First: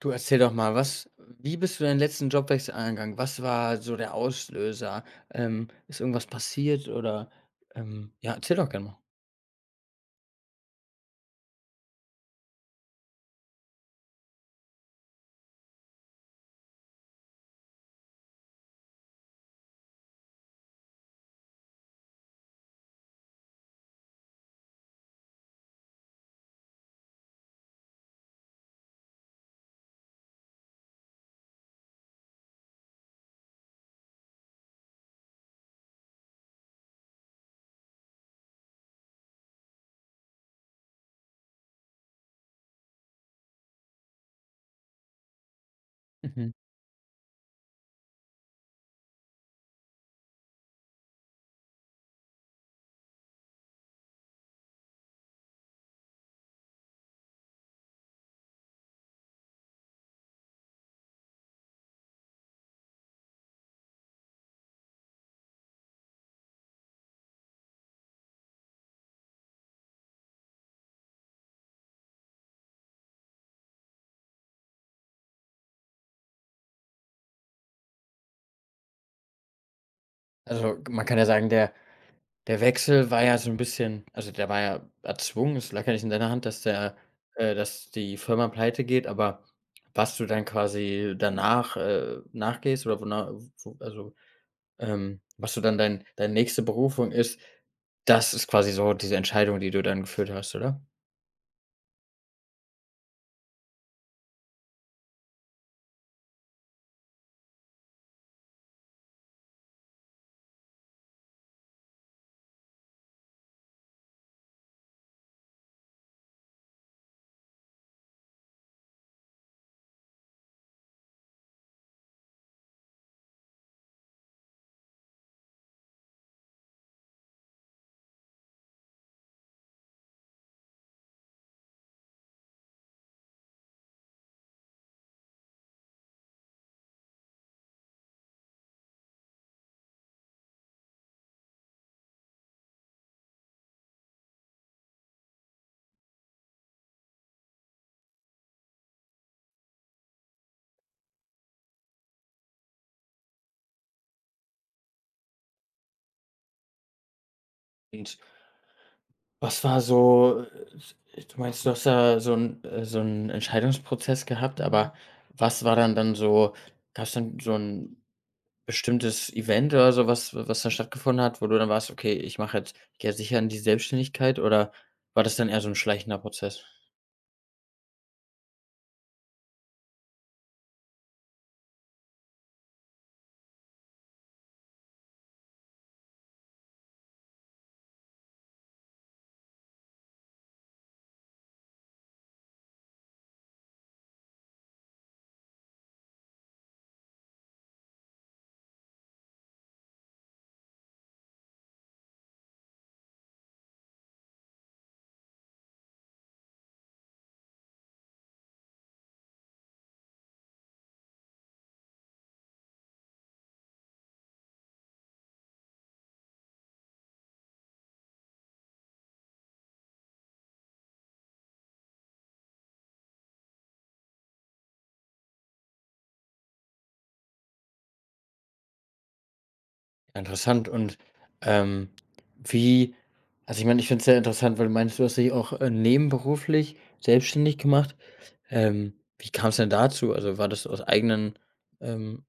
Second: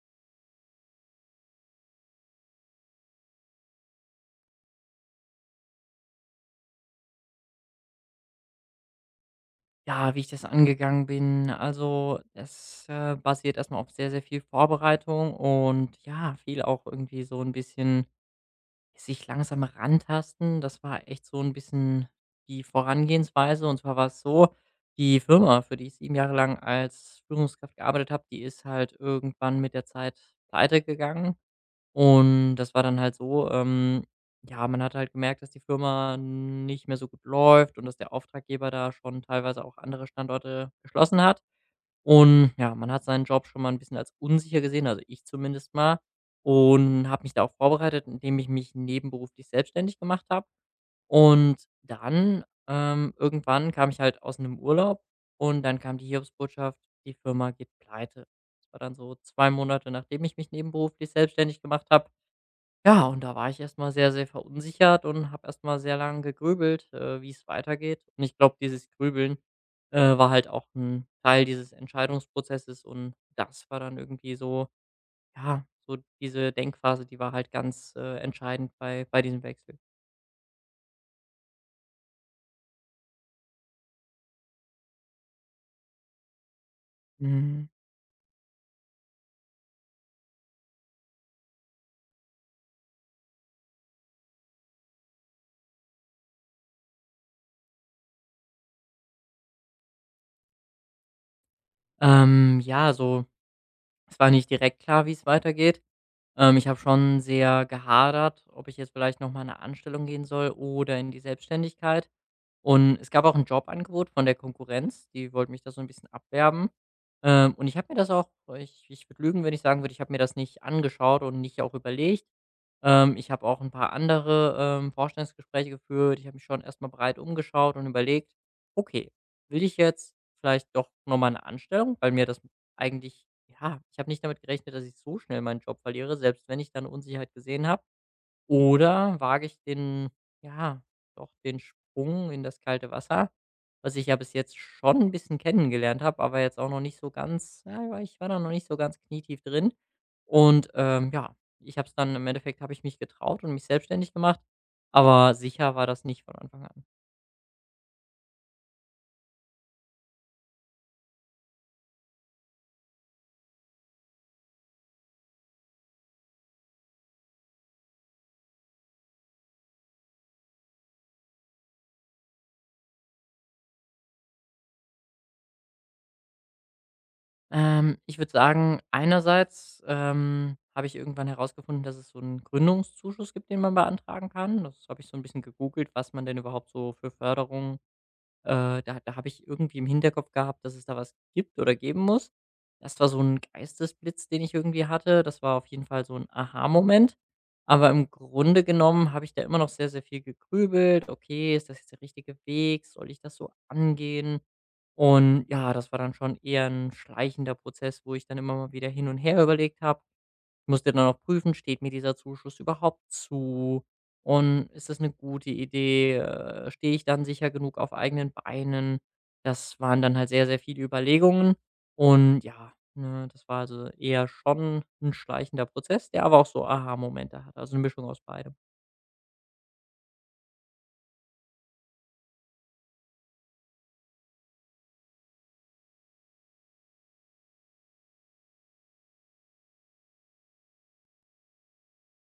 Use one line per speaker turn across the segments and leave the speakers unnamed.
Du erzähl doch mal, was wie bist du deinen letzten Jobwechsel angegangen? Was war so der Auslöser? Ist irgendwas passiert oder, ja, erzähl doch gerne mal.
Ja, wie ich das angegangen bin. Also, das, basiert erstmal auf sehr, sehr viel Vorbereitung und ja, viel auch irgendwie so ein bisschen sich langsam rantasten. Das war echt so ein bisschen die Vorangehensweise. Und zwar war es so, die Firma, für die ich 7 Jahre lang als Führungskraft gearbeitet habe, die ist halt irgendwann mit der Zeit pleite gegangen. Und das war dann halt so, ja, man hat halt gemerkt, dass die Firma nicht mehr so gut läuft und dass der Auftraggeber da schon teilweise auch andere Standorte geschlossen hat. Und ja, man hat seinen Job schon mal ein bisschen als unsicher gesehen, also ich zumindest mal,
Mhm.
und habe mich da auch vorbereitet, indem ich mich nebenberuflich selbstständig gemacht habe. Und dann, irgendwann kam ich halt aus einem Urlaub und dann kam die Hiobsbotschaft: „Die Firma geht pleite." Das war dann so 2 Monate, nachdem ich mich nebenberuflich selbstständig gemacht habe. Ja, und da war ich erstmal sehr, sehr verunsichert und habe erstmal sehr lange gegrübelt, wie es weitergeht. Und ich glaube, dieses Grübeln, war halt auch ein Teil dieses Entscheidungsprozesses und das war dann irgendwie so ja, so diese Denkphase, die war halt ganz, entscheidend bei diesem Wechsel.
Also, man kann ja sagen, der Wechsel war ja so ein bisschen der war ja erzwungen. Es lag ja nicht in deiner Hand, dass der
Mhm.
dass die Firma pleite geht, aber was du dann quasi danach, nachgehst oder wona wo also, was du dann deine nächste Berufung ist, das ist quasi so diese Entscheidung, die du dann geführt hast, oder?
Ja, so es war nicht direkt klar, wie es weitergeht. Ich habe schon sehr gehadert, ob ich jetzt vielleicht noch mal in 'ne Anstellung gehen soll oder in die Selbstständigkeit. Und es gab auch 'n Jobangebot von der Konkurrenz, die wollten mich da so ein bisschen abwerben. Und ich habe mir das auch. Ich würde lügen, wenn ich sagen würde, ich habe mir das nicht angeschaut und nicht auch überlegt. Ich habe auch ein paar andere, Vorstellungsgespräche geführt. Ich habe mich schon erst mal breit umgeschaut und überlegt: „Okay, will ich jetzt vielleicht doch noch mal 'ne Anstellung, weil mir das eigentlich ja, ich habe nicht damit gerechnet, dass ich so schnell meinen Job verliere, selbst wenn ich dann Unsicherheit gesehen habe. Oder wage ich den ja, doch den Sprung in das kalte Wasser, was ich ja bis jetzt schon ein bisschen kennengelernt habe, aber jetzt auch noch nicht so ganz ja, weil ich war da noch nicht so ganz knietief drin. Und, ja, ich habe es dann im Endeffekt habe ich mich getraut und mich selbstständig gemacht, aber sicher war das nicht von Anfang an.
Und was war so du meinst, du hast da so 'n Entscheidungsprozess gehabt, aber was war dann so gab's dann so 'n bestimmtes Event oder so was, was da stattgefunden hat, wo du dann warst: „Okay, ich gehe jetzt sicher in die Selbstständigkeit“, oder war das dann eher so 'n schleichender Prozess?
Ich würde sagen, einerseits, habe ich irgendwann herausgefunden, dass es so einen Gründungszuschuss gibt, den man beantragen kann. Das habe ich so ein bisschen gegoogelt, was man denn überhaupt so für Förderung da habe ich irgendwie im Hinterkopf gehabt, dass es da was gibt oder geben muss. Das war so ein Geistesblitz, den ich irgendwie hatte. Das war auf jeden Fall so ein Aha-Moment. Aber im Grunde genommen habe ich da immer noch sehr, sehr viel gegrübelt: „Okay, ist das jetzt der richtige Weg? Soll ich das so angehen?" Und ja, das war dann schon eher ein schleichender Prozess, wo ich dann immer mal wieder hin und her überlegt habe. Musste dann auch prüfen, steht mir dieser Zuschuss überhaupt zu? Und ist das eine gute Idee? Stehe ich dann sicher genug auf eigenen Beinen? Das waren dann halt sehr, sehr viele Überlegungen. Und ja, ne, das war also eher schon ein schleichender Prozess, der aber auch so Aha-Momente hat also eine Mischung aus beidem.
Interessant und, ähm, wie also, ich meine, ich finde es sehr interessant, weil du meinst, du hast dich auch, nebenberuflich selbstständig gemacht. Wie kam es denn dazu? Also, war das aus eigenen ähm,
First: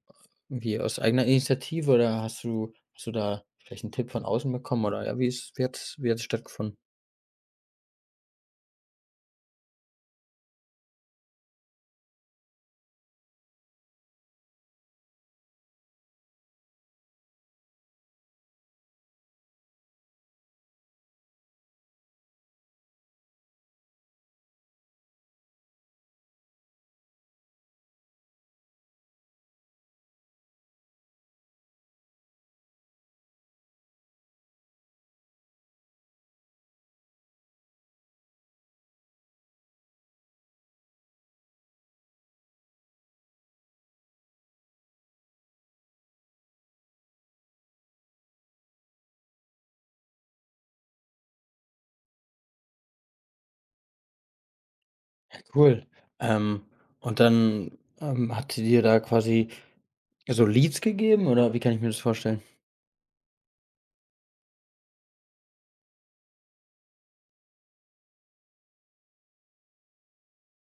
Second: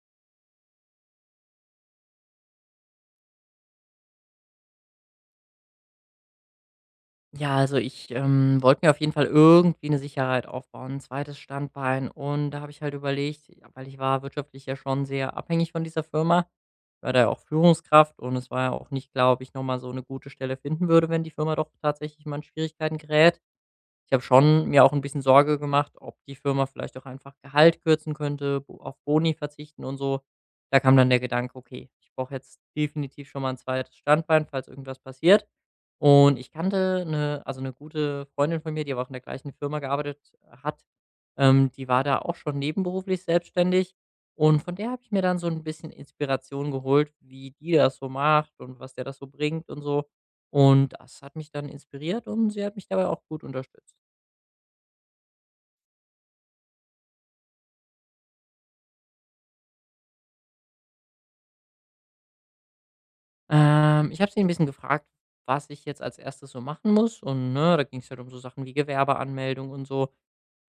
irgendwie aus eigener Initiative oder hast du da vielleicht einen Tipp von außen bekommen oder ja, wie hat's stattgefunden?
Ja, also ich, wollte mir auf jeden Fall irgendwie eine Sicherheit aufbauen, ein zweites Standbein. Und da habe ich halt überlegt ja, weil ich war wirtschaftlich ja schon sehr abhängig von dieser Firma. Ich war da ja auch Führungskraft und es war ja auch nicht klar, ob ich noch mal so eine gute Stelle finden würde, wenn die Firma doch tatsächlich mal in Schwierigkeiten gerät. Ich habe schon mir auch ein bisschen Sorge gemacht, ob die Firma vielleicht auch einfach Gehalt kürzen könnte, bo auf Boni verzichten und so. Da kam dann der Gedanke: „Okay, ich brauche jetzt definitiv schon mal ein zweites Standbein, falls irgendwas passiert." Und ich kannte eine, also eine gute Freundin von mir, die aber auch in der gleichen Firma gearbeitet hat, die war da auch schon nebenberuflich selbstständig und von der habe ich mir dann so ein bisschen Inspiration geholt, wie die das so macht und was der das so bringt und so. Und das hat mich dann inspiriert und sie hat mich dabei auch gut unterstützt.
Ja, cool. Ähm, und dann, hat sie dir da quasi so Leads gegeben oder wie kann ich mir das vorstellen?
Ich habe sie ein bisschen gefragt, was ich jetzt als Erstes so machen muss und, ne, da ging es halt um so Sachen wie Gewerbeanmeldung und so.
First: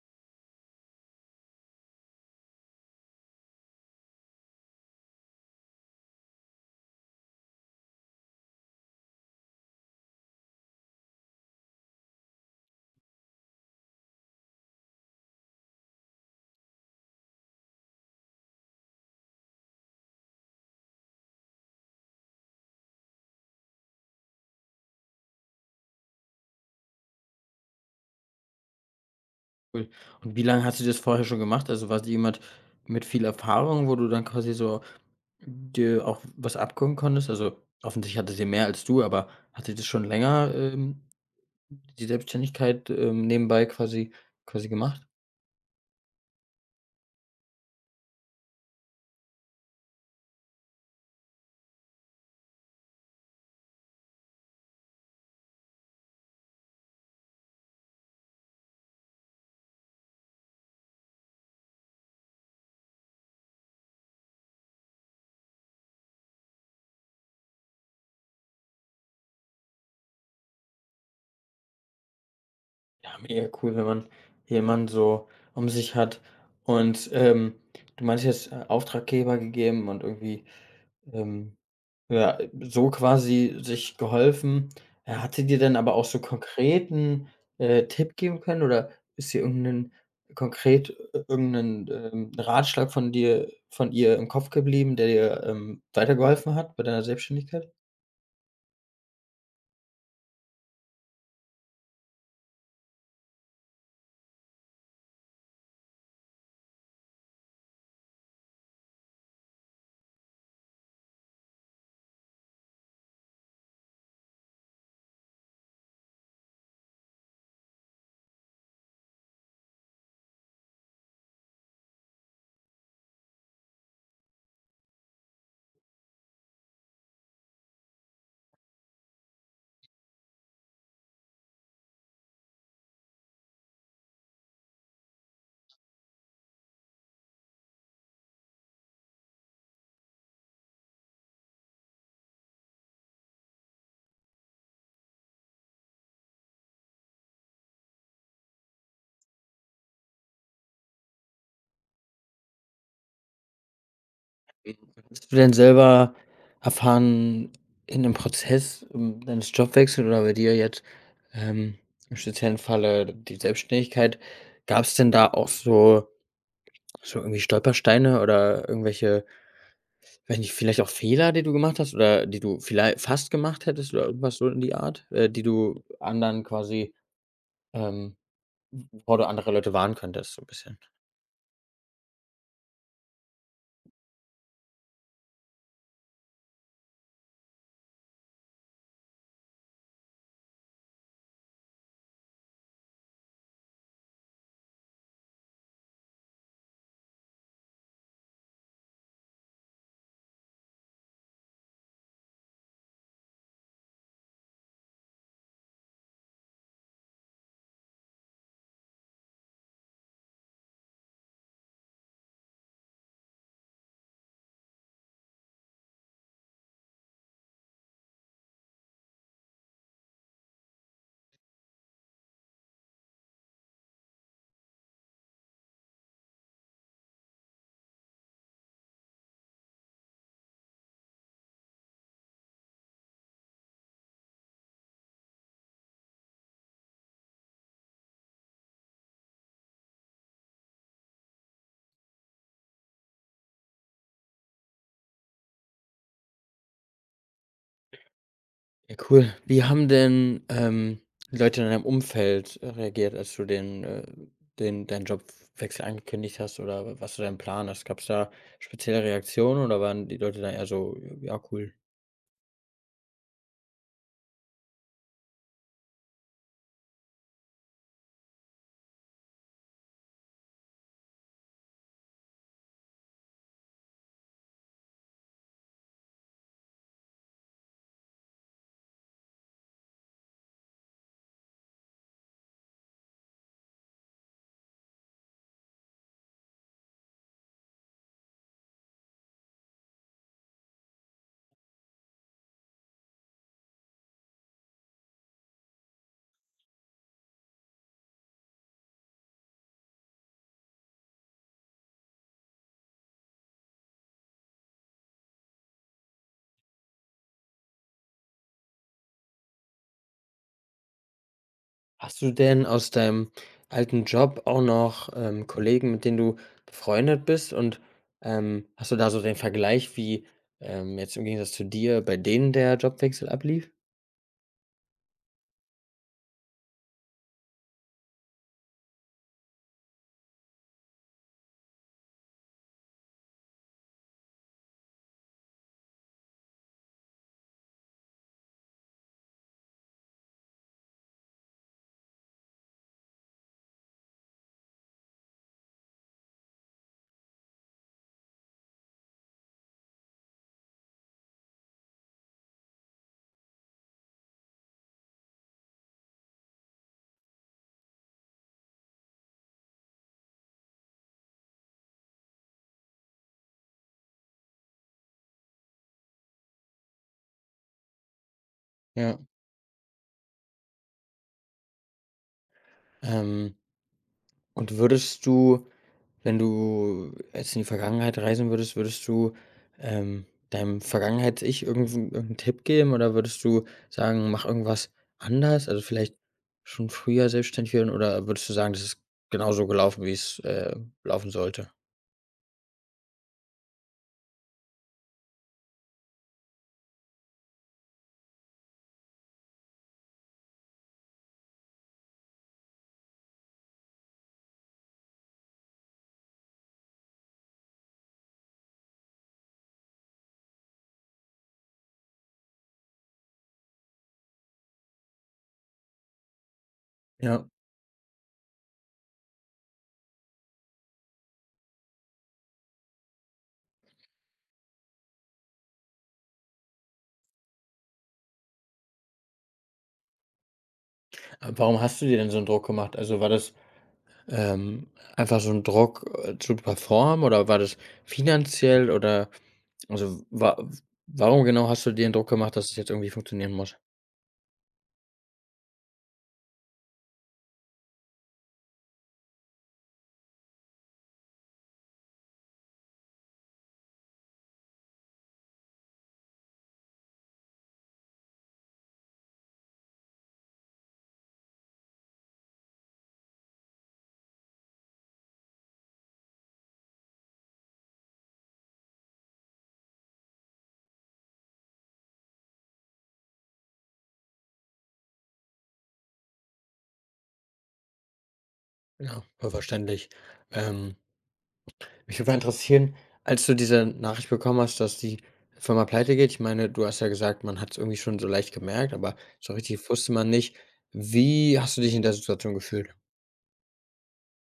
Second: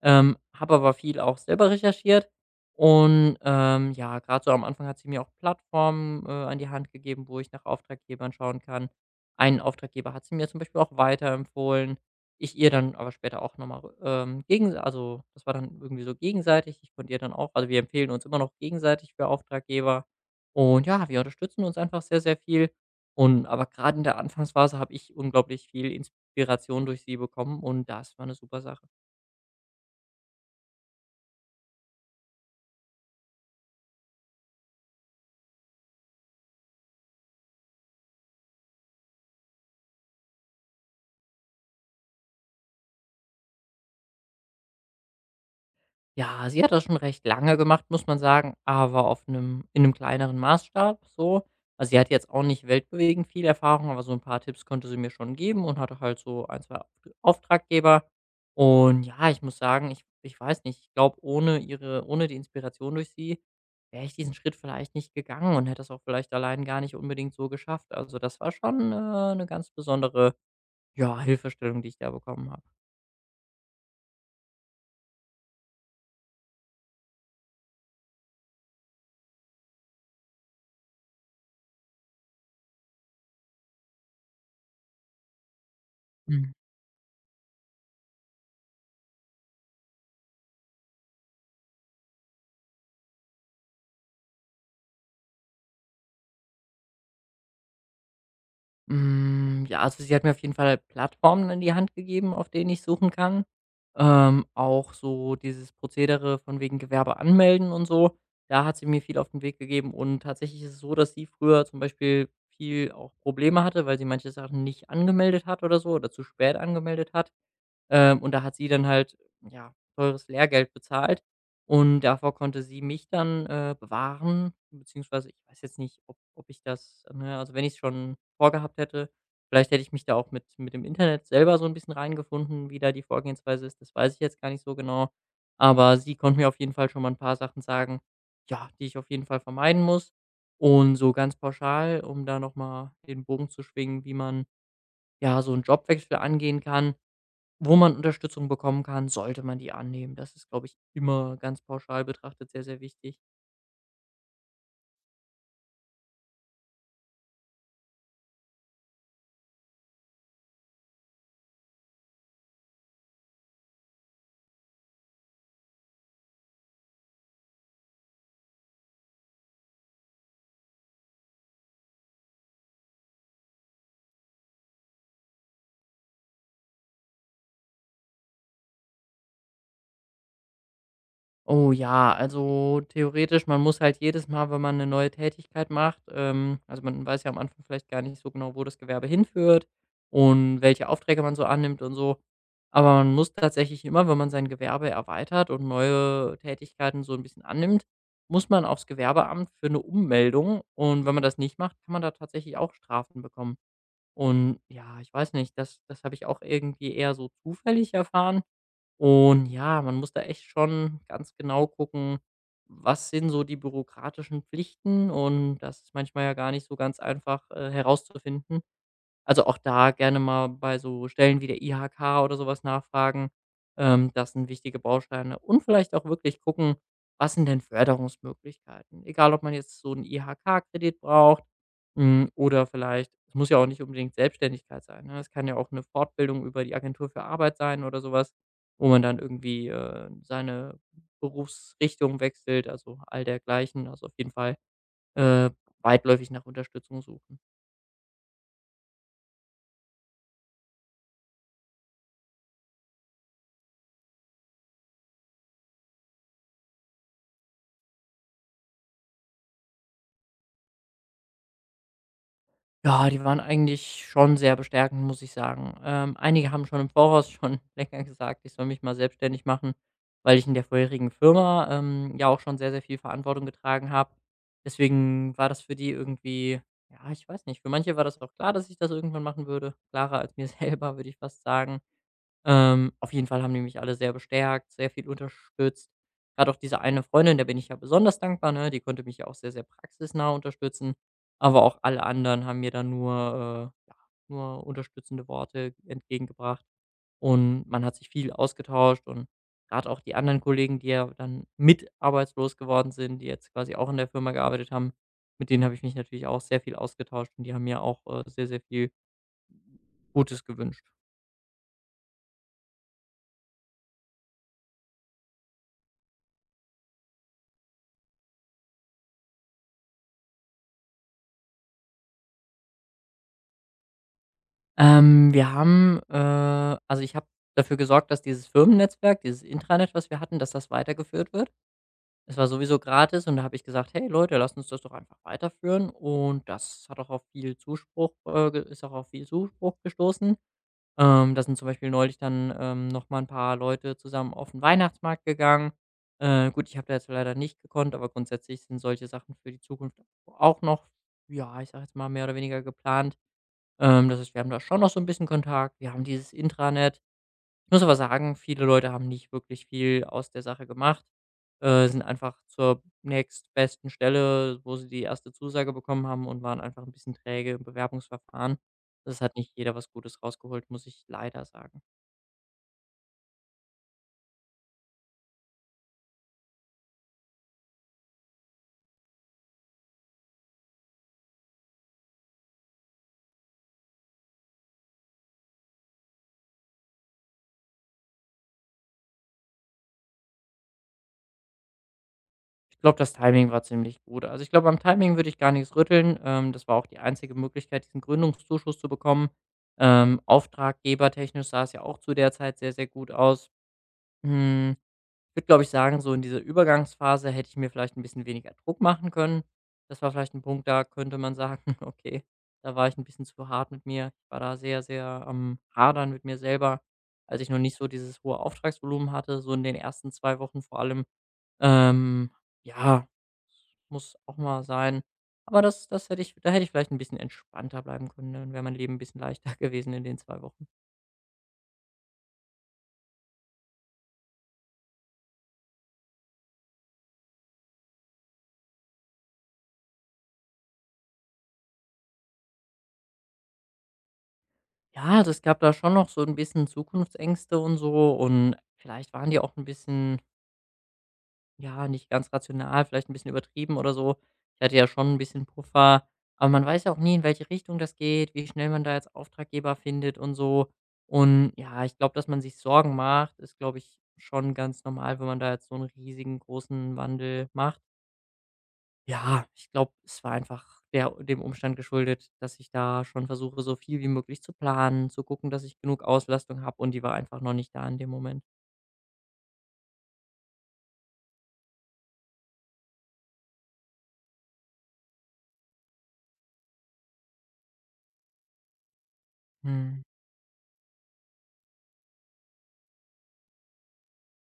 Habe aber viel auch selber recherchiert und, ja, gerade so am Anfang hat sie mir auch Plattformen, an die Hand gegeben, wo ich nach Auftraggebern schauen kann. Einen Auftraggeber hat sie mir zum Beispiel auch weiterempfohlen. Ich ihr dann aber später auch nochmal mal, gegen also, das war dann irgendwie so gegenseitig. Ich konnte ihr dann auch also, wir empfehlen uns immer noch gegenseitig für Auftraggeber und ja, wir unterstützen uns einfach sehr, sehr viel und aber gerade in der Anfangsphase habe ich unglaublich viel Inspiration durch sie bekommen und das war eine super Sache.
Cool. Und wie lange hast du das vorher schon gemacht? Also, warst du jemand mit viel Erfahrung, wo du dann quasi so dir auch was abgucken konntest? Also, offensichtlich hatte sie mehr als du, aber hatte sie das schon länger, die Selbstständigkeit, nebenbei quasi gemacht?
Ja, sie hat das schon recht lange gemacht, muss man sagen, aber auf einem in einem kleineren Maßstab so. Also, sie hat jetzt auch nicht weltbewegend viel Erfahrung, aber so ein paar Tipps konnte sie mir schon geben und hatte halt so 1, 2 Auftraggeber. Und ja, ich muss sagen, ich weiß nicht, ich glaube, ohne die Inspiration durch sie wäre ich diesen Schritt vielleicht nicht gegangen und hätte das auch vielleicht allein gar nicht unbedingt so geschafft. Also, das war schon, 'ne ganz besondere, ja, Hilfestellung, die ich da bekommen habe.
Ja, mega cool, wenn man jemanden so um sich hat. Und, du meinst jetzt, Auftraggeber gegeben und irgendwie Ähm, ja, so quasi sich geholfen. Ja, hat sie dir denn aber auch so konkreten, Tipp geben können oder ist dir irgend konkret ir irgend Ratschlag von dir von ihr im Kopf geblieben, der dir, weitergeholfen hat bei deiner Selbstständigkeit?
Hm, ja, also sie hat mir auf jeden Fall Plattformen in die Hand gegeben, auf denen ich suchen kann. Auch so dieses Prozedere von wegen Gewerbe anmelden und so, da hat sie mir viel auf den Weg gegeben. Und tatsächlich ist es so, dass sie früher zum Beispiel viel auch Probleme hatte, weil sie manche Sachen nicht angemeldet hat oder so oder zu spät angemeldet hat. Und da hat sie dann halt, ja, teures Lehrgeld bezahlt und davor konnte sie mich dann, bewahren, beziehungsweise ich weiß jetzt nicht, ob ich das ne, also wenn ich es schon vorgehabt hätte, vielleicht hätte ich mich da auch mit dem Internet selber so ein bisschen reingefunden, wie da die Vorgehensweise ist, das weiß ich jetzt gar nicht so genau. Aber sie konnte mir auf jeden Fall schon mal ein paar Sachen sagen, ja, die ich auf jeden Fall vermeiden muss. Und so ganz pauschal, um da noch mal den Bogen zu schwingen, wie man, ja, so 'n Jobwechsel angehen kann wo man Unterstützung bekommen kann, sollte man die annehmen. Das ist, glaube ich, immer ganz pauschal betrachtet sehr, sehr wichtig.
Hast du denn selber erfahren in dem Prozess, deines Jobwechsels oder bei dir jetzt, ähm, im speziellen Falle die Selbstständigkeit, gab es denn da auch so irgendwie Stolpersteine oder irgendwelche weiß nicht, vielleicht auch Fehler, die du gemacht hast oder die du vielleicht fast gemacht hättest oder irgendwas so in die Art, die du anderen quasi, ähm wovor du andere Leute warnen könntest, so 'n bisschen?
Oh ja, also theoretisch, man muss halt jedes Mal, wenn man eine neue Tätigkeit macht also man weiß ja am Anfang vielleicht gar nicht so genau, wo das Gewerbe hinführt und welche Aufträge man so annimmt und so. Aber man muss tatsächlich immer, wenn man sein Gewerbe erweitert und neue Tätigkeiten so ein bisschen annimmt, muss man aufs Gewerbeamt für eine Ummeldung und wenn man das nicht macht, kann man da tatsächlich auch Strafen bekommen. Und ja, ich weiß nicht, das habe ich auch irgendwie eher so zufällig erfahren. Und ja, man muss da echt schon ganz genau gucken, was sind so die bürokratischen Pflichten und das ist manchmal ja gar nicht so ganz einfach, herauszufinden. Also, auch da gerne mal bei so Stellen wie der IHK oder sowas nachfragen. Das sind wichtige Bausteine und vielleicht auch wirklich gucken, was sind denn Förderungsmöglichkeiten? Egal, ob man jetzt so 'n IHK-Kredit braucht, oder vielleicht es muss ja auch nicht unbedingt Selbstständigkeit sein, ne? Es kann ja auch eine Fortbildung über die Agentur für Arbeit sein oder sowas, wo man dann irgendwie, seine Berufsrichtung wechselt, also all dergleichen. Also, auf jeden Fall, äh, weitläufig nach Unterstützung suchen.
Ja, cool. Wie haben denn, Leute in deinem Umfeld reagiert, als du den deinen Jobwechsel angekündigt hast oder was du deinen Plan hast? Gab es da spezielle Reaktionen oder waren die Leute da eher so: „Ja, cool?“
Ja, die waren eigentlich schon sehr bestärkend, muss ich sagen. Einige haben schon im Voraus schon länger gesagt, ich soll mich mal selbstständig machen, weil ich in der vorherigen Firma, ja auch schon sehr, sehr viel Verantwortung getragen habe. Deswegen war das für die irgendwie ja, ich weiß nicht, für manche war das auch klar, dass ich das irgendwann machen würde, klarer als mir selber, würde ich fast sagen. Auf jeden Fall haben die mich alle sehr bestärkt, sehr viel unterstützt. Gerade auch diese eine Freundin, der bin ich ja besonders dankbar, ne? Die konnte mich ja auch sehr, sehr praxisnah unterstützen. Aber auch alle anderen haben mir dann nur, ja, nur unterstützende Worte entgegengebracht. Und man hat sich viel ausgetauscht und gerade auch die anderen Kollegen, die ja dann mit arbeitslos geworden sind, die jetzt quasi auch in der Firma gearbeitet haben, mit denen habe ich mich natürlich auch sehr viel ausgetauscht und die haben mir auch, sehr, sehr viel Gutes gewünscht.
Hast du denn aus deinem alten Job auch noch, Kollegen, mit denen du befreundet bist? Und, hast du da so den Vergleich, wie, jetzt im Gegensatz zu dir, bei denen der Jobwechsel ablief?
Ich habe dafür gesorgt, dass dieses Firmennetzwerk, dieses Intranet, was wir hatten, dass das weitergeführt wird. Es war sowieso gratis und da habe ich gesagt: „Hey Leute, lasst uns das doch einfach weiterführen.“ Und das hat auch auf viel Zuspruch ge ist auch auf viel Zuspruch gestoßen. Da sind zum Beispiel neulich dann, noch mal 'n paar Leute zusammen auf den Weihnachtsmarkt gegangen. Gut, ich habe da jetzt leider nicht gekonnt, aber grundsätzlich sind solche Sachen für die Zukunft auch noch, ja, ich sage jetzt mal, mehr oder weniger geplant. Das heißt, wir haben da schon noch so ein bisschen Kontakt. Wir haben dieses Intranet. Ich muss aber sagen, viele Leute haben nicht wirklich viel aus der Sache gemacht, sind einfach zur nächstbesten Stelle, wo sie die erste Zusage bekommen haben und waren einfach ein bisschen träge im Bewerbungsverfahren.
Ja.
Das hat nicht jeder was Gutes rausgeholt, muss ich leider sagen.
Ähm, und würdest du wenn du jetzt in die Vergangenheit reisen würdest, würdest du, deinem Vergangenheits-Ich irgendw 'n Tipp geben oder würdest du sagen: „Mach irgendwas anders“, also, vielleicht schon früher selbstständig werden, oder würdest du sagen, das ist genauso gelaufen, wie's laufen sollte?
Ich glaube, das Timing war ziemlich gut. Also, ich glaube, am Timing würde ich gar nichts rütteln. Das war auch die einzige Möglichkeit, diesen Gründungszuschuss zu bekommen. Auftraggebertechnisch sah es ja auch zu der Zeit sehr, sehr gut aus. Hm. Ich würde, glaube ich, sagen, so in dieser Übergangsphase hätte ich mir vielleicht ein bisschen weniger Druck machen können. Das war vielleicht ein Punkt, da könnte man sagen: „Okay, da war ich ein bisschen zu hart mit mir.“ Ich war da sehr, sehr am Hadern mit mir selber, als
Ja.
ich noch nicht so dieses hohe Auftragsvolumen hatte, so in den ersten 2 Wochen vor allem. Ähm, ja, Muss auch mal sein. Aber das das hätte ich da hätte ich vielleicht ein bisschen entspannter bleiben können, ne, dann wäre mein Leben ein bisschen leichter gewesen in den 2 Wochen.
Aber warum hast du dir denn so einen Druck gemacht? Also, war das, ähm, einfach so ein Druck, zu performen oder war das finanziell oder also, wa warum genau hast du dir den Druck gemacht, dass es jetzt irgendwie funktionieren muss?
Ja, also es gab da schon noch so ein bisschen Zukunftsängste und so und vielleicht waren die auch ein bisschen, ja, nicht ganz rational, vielleicht ein bisschen übertrieben oder so. Ich hatte ja schon ein bisschen Puffer, aber man weiß ja auch nie, in welche Richtung das geht, wie schnell man da jetzt Auftraggeber findet und so. Und ja, ich glaube, dass man sich Sorgen macht, ist, glaube ich, schon ganz normal, wenn man da jetzt so einen riesigen, großen Wandel macht. Ja, ich glaube, es war einfach der dem Umstand geschuldet, dass ich da schon versuche, so viel wie möglich zu planen, zu gucken, dass ich genug Auslastung habe und die war einfach noch nicht da in dem Moment.
Ja, voll verständlich. Ähm, mich würde mal interessieren, als du diese Nachricht bekommen hast, dass die Firma pleite geht, ich meine, du hast ja gesagt, man hat es irgendwie schon so leicht gemerkt, aber so richtig
Mhm.
wusste man nicht. Wie hast du dich in der Situation gefühlt?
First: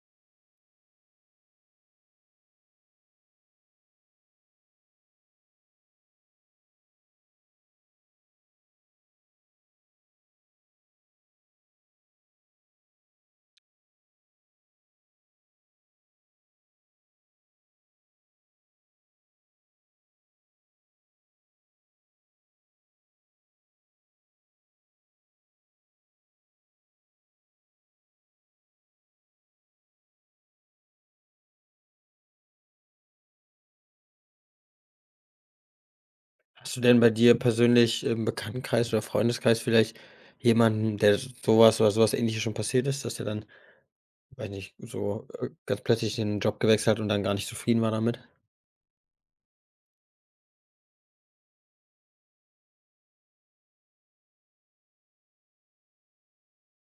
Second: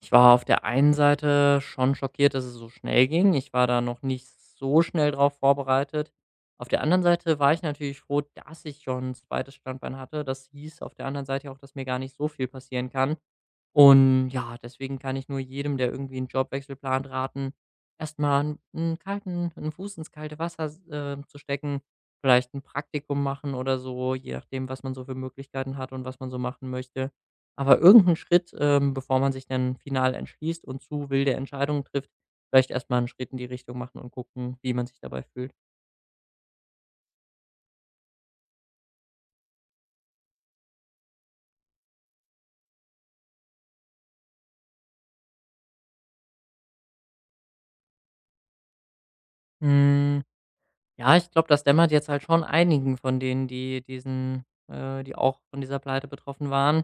Ich war auf der einen Seite schon schockiert, dass es so schnell ging. Ich war da noch nicht so schnell drauf vorbereitet. Auf der anderen Seite war ich natürlich froh, dass ich schon ein zweites Standbein hatte. Das hieß auf der anderen Seite auch, dass mir gar nicht so viel passieren kann. Und ja, deswegen kann ich nur jedem, der irgendwie einen Jobwechsel plant, raten, erstmal einen Fuß ins kalte Wasser s zu stecken, vielleicht ein Praktikum machen oder so, je nachdem, was man so für Möglichkeiten hat und was man so machen möchte. Aber irgendeinen Schritt, bevor man sich dann final entschließt und zu wilde Entscheidungen trifft, vielleicht erstmal einen Schritt in die Richtung machen und gucken, wie man sich dabei fühlt.
Hast du denn bei dir persönlich im Bekanntenkreis oder Freundeskreis vielleicht jemanden, der sowas oder sowas Ähnliches schon passiert ist, dass der dann, weiß nicht, so ganz plötzlich den Job gewechselt hat und dann gar nicht zufrieden war damit?
Hm, ja, ich glaube, das dämmert jetzt halt schon einigen von denen, die die auch von dieser Pleite betroffen waren.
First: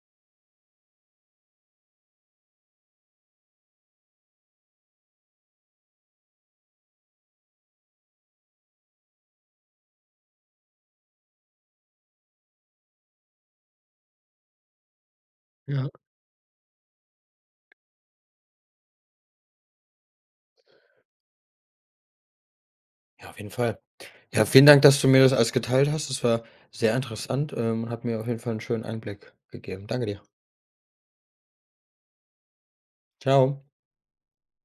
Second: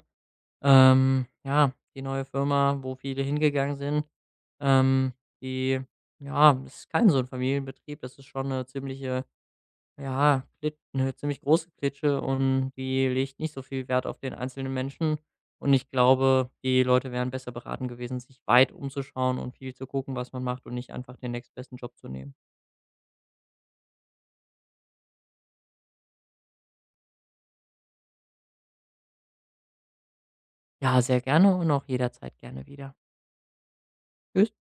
Ja, die neue Firma, wo viele hingegangen sind, ähm, die ja, das ist kein so ein Familienbetrieb, das ist schon eine ziemliche ja, Klit 'ne ziemlich große Klitsche und die legt nicht so viel Wert auf den einzelnen Menschen. Und ich
Ja.
glaube, die Leute wären besser beraten gewesen, sich weit umzuschauen und viel zu gucken, was man macht und nicht einfach den nächstbesten Job zu nehmen.
Ja, auf jeden Fall. Ja, vielen Dank, dass du mir das alles geteilt hast. Das war sehr interessant, und hat mir auf jeden Fall einen schönen Einblick gegeben. Danke dir.
Ja, sehr gerne und auch jederzeit gerne wieder.
Ciao.
Tschüss.